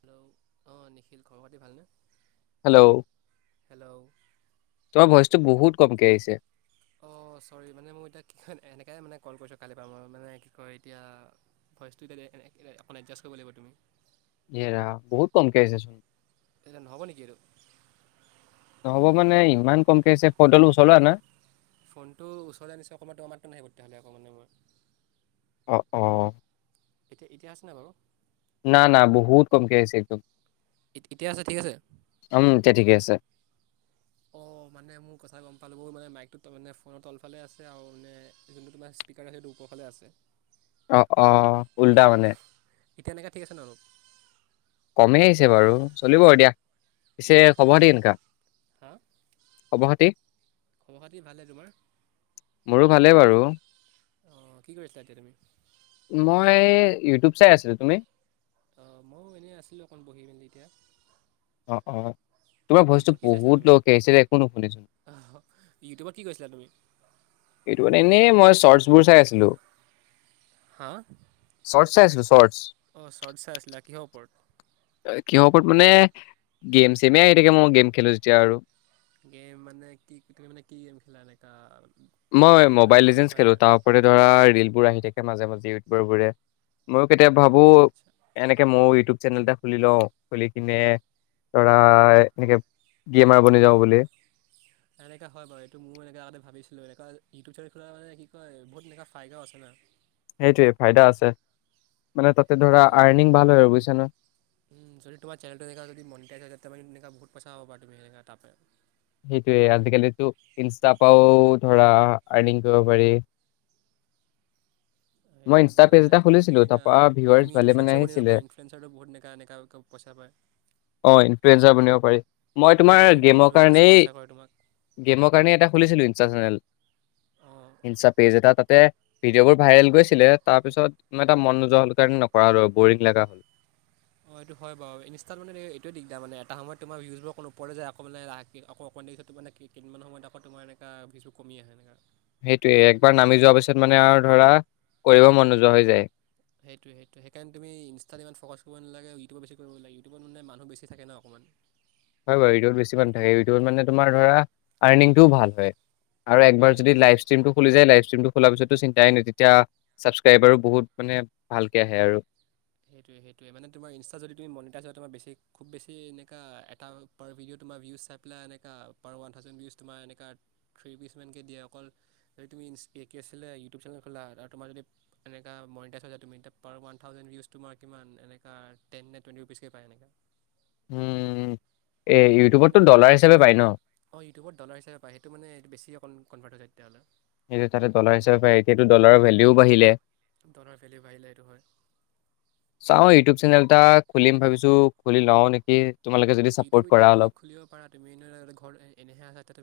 Hello অ নিখিল খবৰ পাতি ভালনে হেল্ল' হেল্ল' তোমাৰ ভইচটো বহুত কম কে আহিছে অঁ চৰি মানে মই এতিয়া কি হয় এনেকাই মানে কল কৰিছোঁ কালি পাৰ মই মানে কি কয় এতিয়া ভইচটো এতিয়া অকণ এডজাষ্ট কৰিব লাগিব তুমি। এৰা বহুত কমকে আহিছে চোন। এই নহ'ব নেকি আৰু হ'ব মানে ইমান কমকে আহিছে ফনটো চলোৱা না ফোনটো ওচৰলৈ আনিছে অকণমান ত মাতটো নাহে তেতিয়াহ'লে অকণমানে মই অঁ অঁ এতিয়া ইতিয়া আছে নাই বাৰু না না বহুত কমক আহছে একদম এতিয়া আছে ঠিক আছে আছে ঠিকে আছে অঁ মানে মোৰ কথা গম পালোঁ মানে মাইকটোত মানে ফোনৰ তলফালে আছে আৰু মানে যোনটো তোমাৰ স্পীকাৰ আছে সেইটো ওপৰফালে আছে অ অ এতিয়া উল্টা মানে চাউণ্ডটো এতিয়া এনেকৈ ঠিক আছে ন অলপ কমেই আহিছে বাৰু চলিব দিয়া। পিছে খবৰ অঁ খাতি কেনেকা? হা খবৰ খাতি খবৰ খাতি ভালে তোমাৰ মোৰো ভালেই বাৰু অ কি কৰিছিলা এতিয়া তুমি মই ইউটিউব চাই আছিলো তুমি অ মইো এনেই আছিলো অকণ বহি মেলি এতিয়া অ অ তোমাৰ ভইচটো ইউটিউবত কি চাইছিলা তুমি বহুত লৌকে আহিছে একো নুশুনিছো অঁ ইউটিউবত কি কৈছিলা তুমি সটো মানে এনেই মই চৰ্টছ বোৰ চাই আছিলো। চৰ্ট চাইছিলো অ চৰ্ট চাই আছিলে কিহৰ ওপৰত কিহৰ ওপৰতৰত মানে গেম চেমে আহি থাকে মই গেম খেলো যেতিয়া আৰু গেম মানে কি ত মানে কি গেম খেলা একা মই মোবাইল লিজেণ্ডচ খেলো তাৰ ওপতে ধৰা ৰিলবোৰ আহি থাকে মাজে মাজে ইউটউবৰ বোৰে মইো কেতিয়াবা অঁ ভাবো আচ্ছা আচ্ছা এনেকে মোৰ ইউটিউব চেনেল এটা খুলি লওঁ খুলি কিনে ধৰা এনেকে গেমাৰ বনি যাওঁ বুলি এনেকৈ হয় বাৰু এইটো মোৰ এনেকৈ আগতে ভাবিছিলোঁ এনেকুৱা ইউটিউব চেনেল খোলা মান কি কয় বহুত এনেকুৱা ফাইদাও আছে না সেইটোৱেই ফাইদা আছে। মানে তাতে ধৰা এতিয়া আৰ্নিং ভাল হয় আৰু বুজিছা ন? যদি তোমাৰ চেনেলটো দেখা য মনটোক বহুত পইচা পাবা তুমি তাত সেইটোৱে আজিকালিতো ইনষ্টাৰ পৰাও ধৰা আৰ্নিং কৰিব পাৰি মই সেইটোৱে ইনচটা পেজ হয় এটা কিবা তুমি খুলিছিলোঁ। এনেকা তাপা ভিউৱাজ তুমি ভালে মানে ইনফ্লুৱেঞ্চাৰ বনিব আহিছিলে। পাৰা ইনফ্লুৱেঞ্চাৰটো বহুত এনেকা এনেকা পইচা পায় অ ইনপেৰেজাৰ বনিব পাৰি। মই তোমাৰ ব্ৰেণ্ড ৰিলচ গেমৰ এনেকৈ কাৰণে স্পনচাৰ কৰে তোমাক গেমৰ কাৰণে এটা খোলিছিলো ইনচটা চেনেল। অঁ ইনষ্টা পেজ এটা তাতে ভিডিঅ' বোৰ ভাইৰেল গৈছে। ছিলে তাৰ পিছত এটা মন নোযোৱা হ'ল কাৰণে নকৰা হলো বৰিং লগা হ'ল। অ এইটো হয় বাৰু ইনিষ্টা মানে এইটো দিগদাৰ মানে। এটা সময়ত তোমাৰ ভিউজবোৰ অকণ ওপৰলৈ যায়। আকৌ বোলে লাহেকে আকৌ অকণ দেৰি পিছত কি মানে কেইদিনমান সময়ত আকৌ তোমাৰ এনেকা ভিউজ বোৰ কমি আহে এনেকা। সেইটোয়ে একবাৰ নামি যোৱা পিছত মানে আৰু ধৰা কৰিব মন নোযোৱা হৈ যায়। সেইটোৱে সেইটোৱে হেকাণে তুমি ইনষ্টাত ইমান ফকাছ কৰিবালে ইউিউব বেচি কৰিব লাগে। ইউটউবত মানে মানুহ বেছি থাকে ন অকণমান। হয় বাৰু ইউটিউবত বেছি মানুহ থাকে ইউিউবত মানে তোমাৰ ধৰা আৰ্নিংটো ভাল হয়। আৰু একবাৰ সেইটোৱে যদি মানে লাইভ ষ্ট্ৰিমটো খুলি যায় লাইভ ষ্টিমটো। খোলা পিছতো চিন্তাই নাই তেতিয়া চচস্ক্ৰাইবাৰো বহুত মানে ভালকে আহে আৰু। সেইটোৱে সেইটোৱে মানে তোমাৰ ইনষ্টা যদি তুমি মনিটাইজ হয়। তোমাৰ বেছি খুব বেছি এনেকা এটা পাৰ ভিডিঅ'। তোমাৰ ভিউজ চাইপেলাই এনেককা পাৰ ওৱান থাউজেণ্ড ভিউজ এনেকা থ্ৰী পিজমানকৈ দিয়ে অকল। যদি তুমি ইনচপে কে আছিলে ইউটিউব চেনেল খোলা আৰু তোমাৰ যদি এনেকা মনিটাইজ হৈ যায় তুমি পাৰ ওৱান থাউজেণ্ড ভিউজ। তোমাৰ কিমান এনেকা টেন নে টুৱেণ্টি ৰুপিছকে‌ পায় এনেকা। উম। এ ইউটিউবততো সেইকাৰণে ডলাৰ হিচাপে পায় ন? অ ইউটিউবত ডলাৰ হিচাপে পায় সেইটো মানে এইটো বেছি অকণ- কণফাৰট হৈ যায় তেতিয়াহ'লে। সেইটো তাতে ডলাৰ হিচাপে এতিয়াতো ডলাৰৰ ভেলিও বাঢ়িলে। দলৰ ফেলি বাহিলে এইটো হয়। চাওঁ ইউটিউব চেনেল এটা খুলিম ভাবিছোঁ খুলি লওঁ নেকি। তোমালোকে যদি চাপৰ্ট ইউটিউব কৰা এতিয়া তুমি অলপ খুলিব পাৰা তুমি ধৰা ঘৰত এনেহে আচা এতিয়া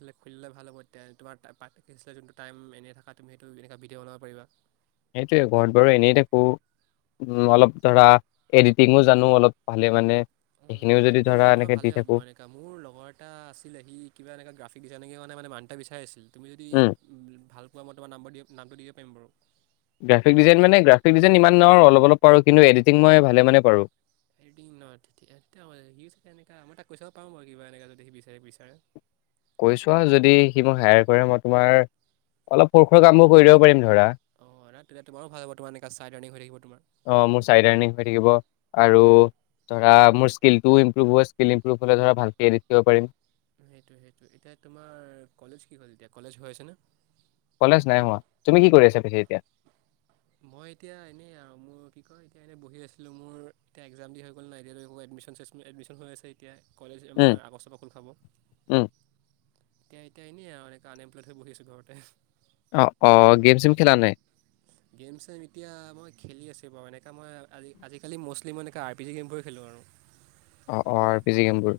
তুমি খুলিলে ভাল হ'ব। তে তোমাৰ পাৰ্থ পছিলে যোনটো টাইম এনেই থাকা তুমি সেইটো এনেকৈ ভিডিঅ বনাব পাৰিবা। সেইটোয়ে ঘৰত বাৰু এনেই থাকো উ অলপ ধৰা এডিটিঙো জানো অলপ ভালে মানে। উম সেইখিনিও যদি এডিটিং ধৰা জানিলে তোমাৰ এনেকে দি ভালে হ'ব থাকো এনেকা মোৰ লগৰ এটা আছিলে সি কিবা এ গ্ৰাফিক না মানে মানুহ এটা বিছাই আহিছিল। তুমি যদি উম ভাল পোৱা মতে তোমাৰ নাম্বাৰ দিয়া নামটো দিয়া পেম্বৰ গ্ৰাফিক ডিজাইন মানে গ্ৰাফিক ডিজন ইমান ন অলপ পাৰু কিন্তু এডিটং মই ভালে মানে পাৰোঁ। এডিটিং নহয় তেতিয়া হ'লে সিউ চাগে এনেকা মই তাক কৈ চাব পাৰোঁ বাৰু কিবা এনেক যদি সি বিচাৰে বিচাৰে। কৈছোৱা যদি সি মোক হায়াৰ কৰে মই তোমাৰ অলপ সৰুসুৰা কাম বোৰ কৰি দিব পাৰিম। ধৰা অ এতিয়া তোমাৰো ভাল হ'ব তোমাৰনে চাই টৈডিং হৈ থাকিব তোমাৰ। অ মোৰ চাইড টেৰ্নিং হৈ থাকিব আৰু সেইটোৱে ধৰা। মোৰ স্স্কিল টো ইম্প্ৰুভ হয় স্কিল ইম্ৰভ হ'লে ধৰা ভালকে এডিত কৰিব পাৰিম। সেইটো সেইটো এতিয়া তোমাৰ কলেজ কি হ'ল এতিয়া কলেজ হৈ আছে ন। কলেজ নাই হোৱা। তুমি কি কৰি আছা কল পিছে এতিয়া মই এতিয়া এনেই আৰু মোৰ কি কয়। এতিয়া এনে বহি আছিলোঁ মোৰ এতিয়া একজাম দি হৈ গ'ল নাই এতিয়াটো অকৌ এডমিচন চেছ এডমিচন হৈ আছে এতিয়া। কলেজ উম আমাৰ আগষ্টপা খুল খাব। উম এতিয়া এতিয়া এনেই অ আৰু এমপ্লইড হৈ বহি আছোঁ ঘৰতে। অ অ গেম চেম খেলা নাই। গেম চেম এতিয়া মই খেলি আছোঁ বাৰু এনেকা মই আজিকালি ম'ষ্টলি মই এনেকৈ আৰ পি জি গেমবোৰে খেলোঁ আৰু। অ অ পি জি গেমবোৰ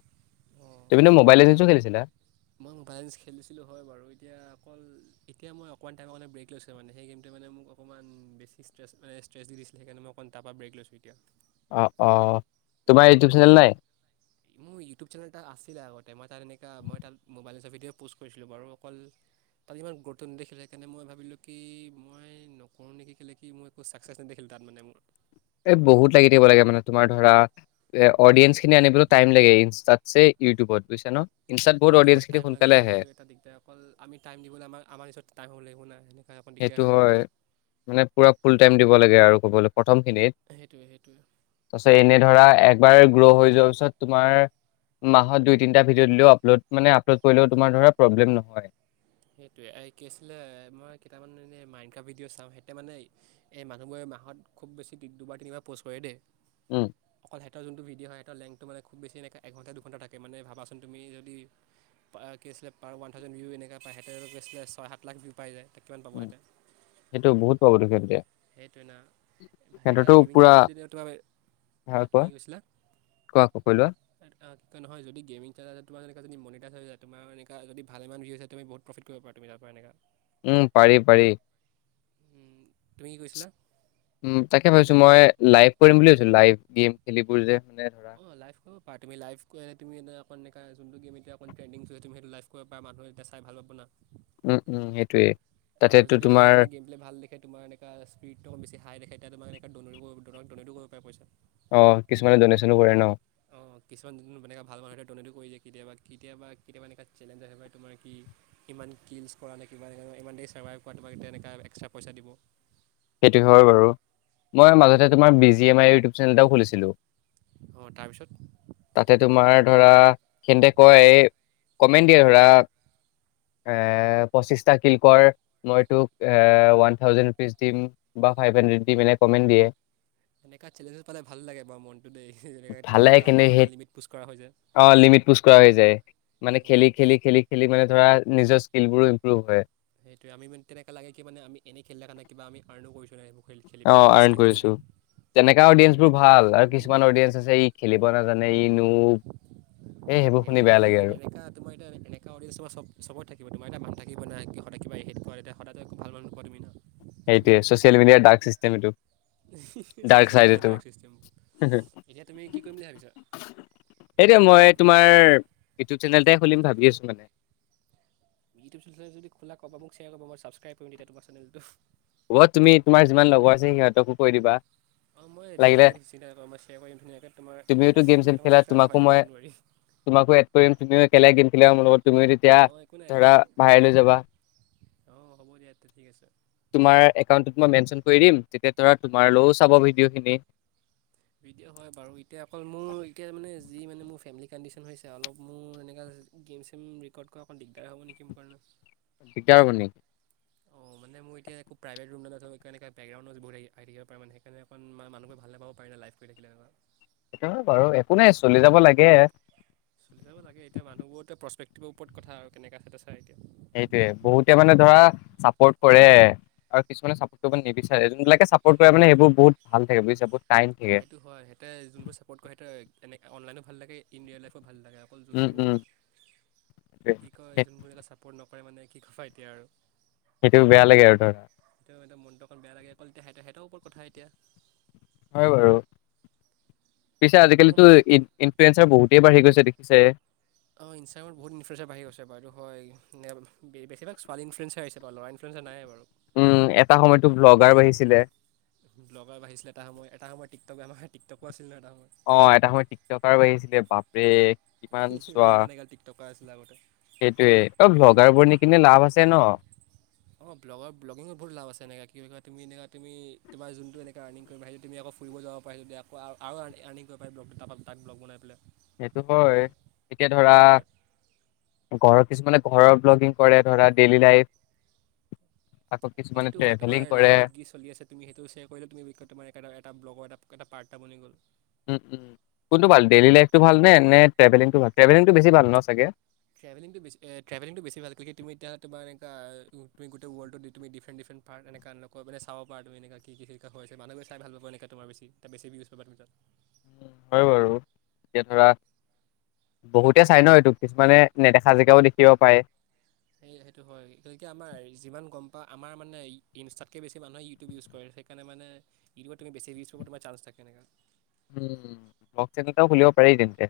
অঁ তুমিটো মবাইল লিজেণ্ড খেলিছিলা মই মবাইলেঞ্চ খেলিছিলোঁ হয় বাৰু এতিয়া অকল এতিয়া মই অকণ টাইমৰ কাৰণে ব্ৰেক লৈ মানে সেই গেমটোৱ মানে মোক অকণমান বেছি ষ্টেচ মানে ষ্ট্ৰেছ দিছিলে সেইকাৰণে মই অকণ তাৰপৰা ব্ৰেক লৈছোঁ এতিয়া অ অ তোমাৰ ইউটিউব চেনেল নাই মোৰ ইউটিউব চেনেল এটা আছিলে আগতে মই তাত এনেকুৱা মই তাত মোবাইল ভিডিঅ' প'ষ্ট কৰিছিলোঁ বাৰু অকল তাত ইমান গুৰুত্ব নেদেখিলে সেইকাৰণে মই ভাবিলোঁ কি মই নকৰোঁ নেকি কেলে কি মই একো চাকচেছ নেদেখিলো তাত মানে মোৰ এ বহুত লাগি থাকিব লাগে মানে তোমাৰ ধৰা এ অডিয়েঞ্চ খিনি আনিবলৈ টাইম লাগে ইনষ্টাতছে ইউটিউবত বুজিছা ন ইনষ্টাত বহুত অডিয়েঞ্চ ইউটিউবত খিনি টাই লাগ সোনকালে সেইটো আহে, সেইটো এটা দিগদাৰ অকল আমি টাইম দিবলৈ আমা আমাৰ ওচৰত টাইম হব লাগিব না অকণ দিগদাৰ সেইটো হৈ যায় হয় মানে পুৰা ফুল টাইম দিব লাগে আৰু ক'বলৈ প্ৰথম খিনিত সেইটোৱে সেইটোৱে তাৰপিছত এনে ধৰা এক বা গ্ৰ' হৈ যোৱাৰ পিছত তোমাৰ মাহত দুই তিনিটা ভিডিঅ' দিলেও আপলোড মানে আপলোড কৰিলেও তোমাৰ ধৰা প্ৰব্লেম নহয় সেইটোৱে এই কি আছিলে মই কেইটামান এনেই মাইনড কাপ ভিডিঅ' চাওঁ সেঁতে মানে এই মানুহবোৰে মাহত খুব বেছি দুবাৰ তিনিবাৰ প'ষ্ট কৰে দেই উম তাৰ যোনটো ভিডিঅ' হয় তাৰ লেংটো মানে খুব বেছি এনে এণ্টা দুঘণ্টা থাকে মানে ভাবা চোন যদি তুমি পাৰ ওৱান থাউজেণ্ড এনেকা ত সহঁতেত গৈছিলে ছয় সাত লাখ ভি পাই যায় ত' কিমান পাব উ সিহঁতে সেইটো বহুত পাব তেতিয়া সেইটোৱে ন সেনেকুৱা গেমিং চ পুৰা যদি তোমাৰ হে হা কোৱা, কি কৈছিলা কোৱা কোৱা কৈ লোৱা। নহয় যদি গেমিং চানেলত যদি তোমাৰ এনেকা যদি মনিটাইজ হৈ যায় তোমাৰ এনে যদি ভালেমান ভিউজ আহে তুমি বহুত প্ৰফিট কৰিব পাৰা তাৰ পৰা এনেকা উম পাৰি পাৰি তুমি কি কৈছিলা উম তাকে ভাবিছো মই লাইভ কৰিম বুলি ভাবিছো লাইভ গেম খেলিবোৰ যে মানে ধৰা অ লাইফ খেলিব পৰা তুমি লাইফ তে তুমি অকন এনেকুৱা যোনটো গেম এয়া অকণ ট্ৰেডিং তু সেইটো লাইফ কৰিব পাৰা এতিয়া মানুহে চাই ভাল পাব না উম, উম, সেইটোৱে। আৰু যদি মানুহে তোমাৰ গেম বিলাক ভাল দেখে তোমাৰ এনেকা স্পীডটো অ বেছি হাই দেখে তেতিয়া তোমাক ডনেট ডনেটো কৰিব পাৰে পইছা অ কিছুমানে ডনেশ্যনো কৰে ন অঁ কিছুমান এনেকুৱা ভাল মানুহ ডনেটো কৰি দিয়ে কেতিয়াবা কেতিয়াবা কেতিয়াবা এনেকা চেলেঞ্জ আহে তোমাৰ কি ইমান কিলছ কৰা নে ইমান দেৰি চাৰৰ্ভাইভ কৰা তোমাক এতিয়া এনেুৱা এক্সট্ৰা পইচা দিব সেইটো হয় বাৰু মই মাজতে তোমাৰ বি জি এমৰ ইউটিউব চেনেল এটাও খুলিছিলো অঁ তাৰপিছত তাতে তোমাৰ ধৰা সেতে কয় কমেন্ট দিয়ে ধৰা এ পঁচিছটা কিলকৰ মই তোক ওৱান থাউজেণ্ড ৰুপিচ দিম বা ফাইভ হাড্ৰেড দিম কমেণ্ট দিয়ে এনেকুৱা চেলেঞ্জছ পালে ভাল লাগে বাৰু মনটো দে যেনেকে তেতিয়া ভালে আমাক কিন্তু অকন সেই আমাৰ লিমিট পোষ্ট কৰা হয় যে অ', লিমিট পুচ কৰা হৈ যায়। মানে খেলি, খেলি, খেলি, খেলি মানে ধৰা নিজৰ স্কীলবোৰো ইম্প্ৰুভ হয় সেইটোয়ে আমি তেনেকে লাগে কি আমি এনে খেলি থকা নাই কিবা আমি কামো কৰিছো অ আৰ্ণ কৰিছো তেনেকা অডিয়েঞ্চ বোৰ ভাল আৰু কিছুমান অডিয়েঞ্চ আছে ই খেলিব নাজানে ৰিমোভ সেইবোৰ এনেকা তোমাৰ এতিয়া এনেকা অডিয়েঞ্জ চব চবত থাকিব তোমাৰ এনেকে ভাগ থাকিব না সদায় কিবা একেটা সদায় টো ভাল ভাল নোপোৱা তুমি সেইটোৱে ছ'চিয়েল মিডিয়াৰ ডাক্ চিষ্টেম এইটো ডাৰ্ক ছচিয়েল চাইড মিডিয়া এইটো ড্ৰাগ চিটেম এতিয়া তুমি কি কৰিম বুলি ভাবিছা। সেইটোৱে মই তোমাৰ ইউটিউব চেনেলটোই খুলিম ভাবি আছো মানে। ইউটিউ চেনেল যদি খো'লা কবা মোক শেয়াৰ ক মই ছাব্ক্ৰাই কৰিম তেতি তোমাৰ চেনেলটো। হ'ব তুমি তোমাৰ যিমান লগৰ আছে সিহঁতকো কৈ দিবা। অঁ মই লাগিলে তুমি কিন্ত মই শ্বেয়াৰ কৰি দিম ধুনীয়াকৈ তোমাৰ তুমিওতো গেম চেম দুটামান খেলা ছাবস্ক্ৰাইব তোমাকো বঢ়াই দিম মই দন ৱাৰি। [unintelligible] আমাৰ লগত তুমি তেতিয়া ধৰা ভাইৰেল লৈ যাবা। অঁ হ'ব দিয়া তেয়া ঠিক আছে। তোমাৰ একাউণ্টত মই মেনশ্বন কৰি দিম তেতিয়া অ তোমাৰালেও চাব ভিডি ভিডিঅ' খিনি হয় বাৰু এতিয়া অকল মোৰ এতিয়া মানে যি মানে মোৰ ফেমি কণ্ডিশ্যন হৈছে অলপ মোৰ এনেকৈ গেম চেম ৰেকৰ্ড কৰা অকণ দিগদাৰ হ'ব নেকি মোৰ কাৰণে। দিগদাৰ হব নেকি? অঁ মান মই এতিয়া একো প্ৰাইভেট ৰুম না থ এক এনেক বেকগ্ৰউণ্ড বহুতি থাকিব পাৰে সেইকাৰণ মানুহে ভালে পাব পাৰে ন লাই কৰি থাকে। সেইটো বাৰু একো নাই চলি যাব লাগে। চলিব লাগে এতিয়া মানুহবোৰৰতে প্ৰচপেকটিৰ ওপৰত কথা কেনেকুৱা আছে ছাৰ এতিয়া। সেইটোৱে বহুতে মানে ধৰা চাপোৰ্ট কৰে আৰু কিছুমানে চাপোৰ্ট কৰিব নিবিচাৰে যোনবিলাকে চাপোৰ্ট কৰে মানে সেইবোৰ বহুত ভাল থাকে বুজিছা বুত। সেইটো হয় সিহতে যোনবোৰ চাপৰ্ট কৰে সিহতে এনে অনলাইনও ভাল লাগে ইণ্ডিয়াৰ লাইফত। ভাল লাগে অকল উম উম। যোনবোৰ সেইটোৱে, কি সেই কয় যোনবোৰে ছাপৰ্ট নকৰে। পাৰে মানে কি কয় এতিয়া। আৰু সেইটো বেয়া লাগে আৰু ধৰা মনটোখন বেয়া লাগে অকল তেতিয়া হা হঁতে সিহতৰওপৰত কথা এতিয়া। হয় বাৰু পিছে মোৰ আজিকালিতো মাত কেঞ্চাৰ বহুতেই বাঢ়ি গৈছে দেখিছাই। অ ইনষ্টাগ্ৰামত বহুত ইনফুৱেঞ্চ বাঢ়ি গৈছে বু হয় উম বেছিভাগ ছোৱালী ইনফুৱেঞ্চেছে বু ল'ৰা ইনফুৱেঞ্চে নাই বাৰু। উম এটা সময়তো ব্লগাৰ বাঢ়িছিলে। লগৰ বাঢ়িছিলে এটা সময় এটা সময়ত টিকটকম টিকটকো। আছিল ন এটা সময় অ এটা সময় টিকটকাৰ বাঢ়িছিলে বাপৰে কিমান চোৱা ইমান এগাল টিকটকাৰ আছিলে আগতে সেইটোৱে ত বগ্লাৰ বনি বিনি লাভ আছে ন। অঁ ব্লৰ ব্লিঙ বহুত‌ লাভ আছে এনেক কি ক তুমি এনেকুৱা তুমি তোমাৰ যোনটো এনে আণিং কৰিব পাৰিল তুমি ফুৰিব যাব পাৰি আৰু আকৌ আৰু আণিং কৰিব পাৰি ব্লগটো তাত ব্ল বনাই মিলাই। সেইটো হয় এতিয়া ধৰা। আৰু ঘৰৰ কিছুমানে ঘৰৰ ব্লগিং কৰে ধৰা ডেইলি লাইফ আকৌ অ কিছুমানে সেইটো হয় তোমাৰ ট্ৰেভেলিং কৰে লাইফত কি চলি আছে তুমি সেইটো শ্বেয়াৰ কৰিলে ত এটা ব্লগ এটা। এটা পাৰ্ট টাইম বনিগল উম উম কোনটো ভাল ডেইলি লাইফটো ভাল নে সে ট্টেভেলিংটো ট্টেভেলিংটো বেছি ভাল ন চাগে। ট্ৰেভেলিংটো বেছ ট্ৰেভেলিংটো বেছি ভাল তুমি যেতিয়া' তুমি এনেকুৱা গোটিই ৱৰ্লডত তুমি ডিফাৰেণ্ট ডিফাৰেণ্ট পাট দেখা নোপোৱা চাব পাৰা তুমি এনেকুৱা কি হয় হৈছে মানুহৰ চাই ভাল পাই এনেকুৱা তুমি বেছি বেছি ইউজ পা তাৰিত। উম হয় বাৰু এতিয়া ধৰা বহুতে চাই ন এইটো কিছুমানে নেদেখা জিগাও দেখিব পাৰে। সেই সেইটো হয় গতিকে আমাৰ যিমান গম পা আমাৰ মানে ইনষ্টাতকৈ বেছি মানুহে ইউটিউব ইউজ কৰে সেইকাৰণে মানে ইউটিউবত তুমি বেছি ইউজ কৰিব তোমাৰ চাঞ্চ থাকে এনেকা। উম ব্লগচেনেল এটাও খুলিব পাৰি তেন্তে।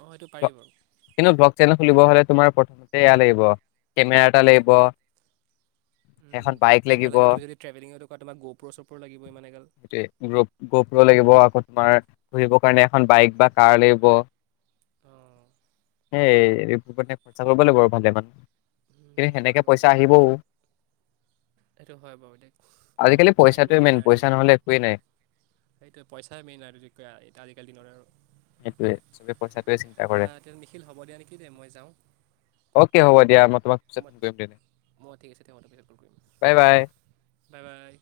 অঁ সেইটো পাৰি বাৰু কিন্তু ব্লগ চেনেল খুলিব হ'লে। তোমাৰ প্ৰথমতে এয়া লাগিব কেমেৰা এটা লাগিব। এখন তোমাক বাইক কেমেৰা লাগিব তুমি যদি ট্ৰেভেলিঙত দা তোমাক গ'প চপো লাগিব ইমান এগাল। সেইটোৱে গপ্ৰ লাগিব আকৌ তোমাৰ ঘুৰিবৰ কাৰণে এখন বাইক বা কাৰ লাগিব? অঁ এইৰি খৰচা কৰিব লাগিব ভালে মানে? কিন্তু হয় সেনেকে বাৰু পইচা আহিবও? সেইটো হয় বাৰু দক সেইটো আজিকালি হয় পইচাটোৱে পাৰিবনে মেইন, আৰ্নিং পইচা নহ'লে কৰিবলৈও? একোৱেই নাই। সেইটো পইচা মেইন আৰু এ আজিকালি দিনৰত আৰু। সেইটোৱে চবে পইচটোৱে চিন্তা কৰে এতিয়া নিখিল হ'ব দিয়া নেকি দেই মই যাওঁ অকে হব দিয়া ম। তোমাক পিছ মই কৰিম দেনে মই ঠিক আছে দে মই তোক পিছত কল কৰিম বাই বাই? Bye bye.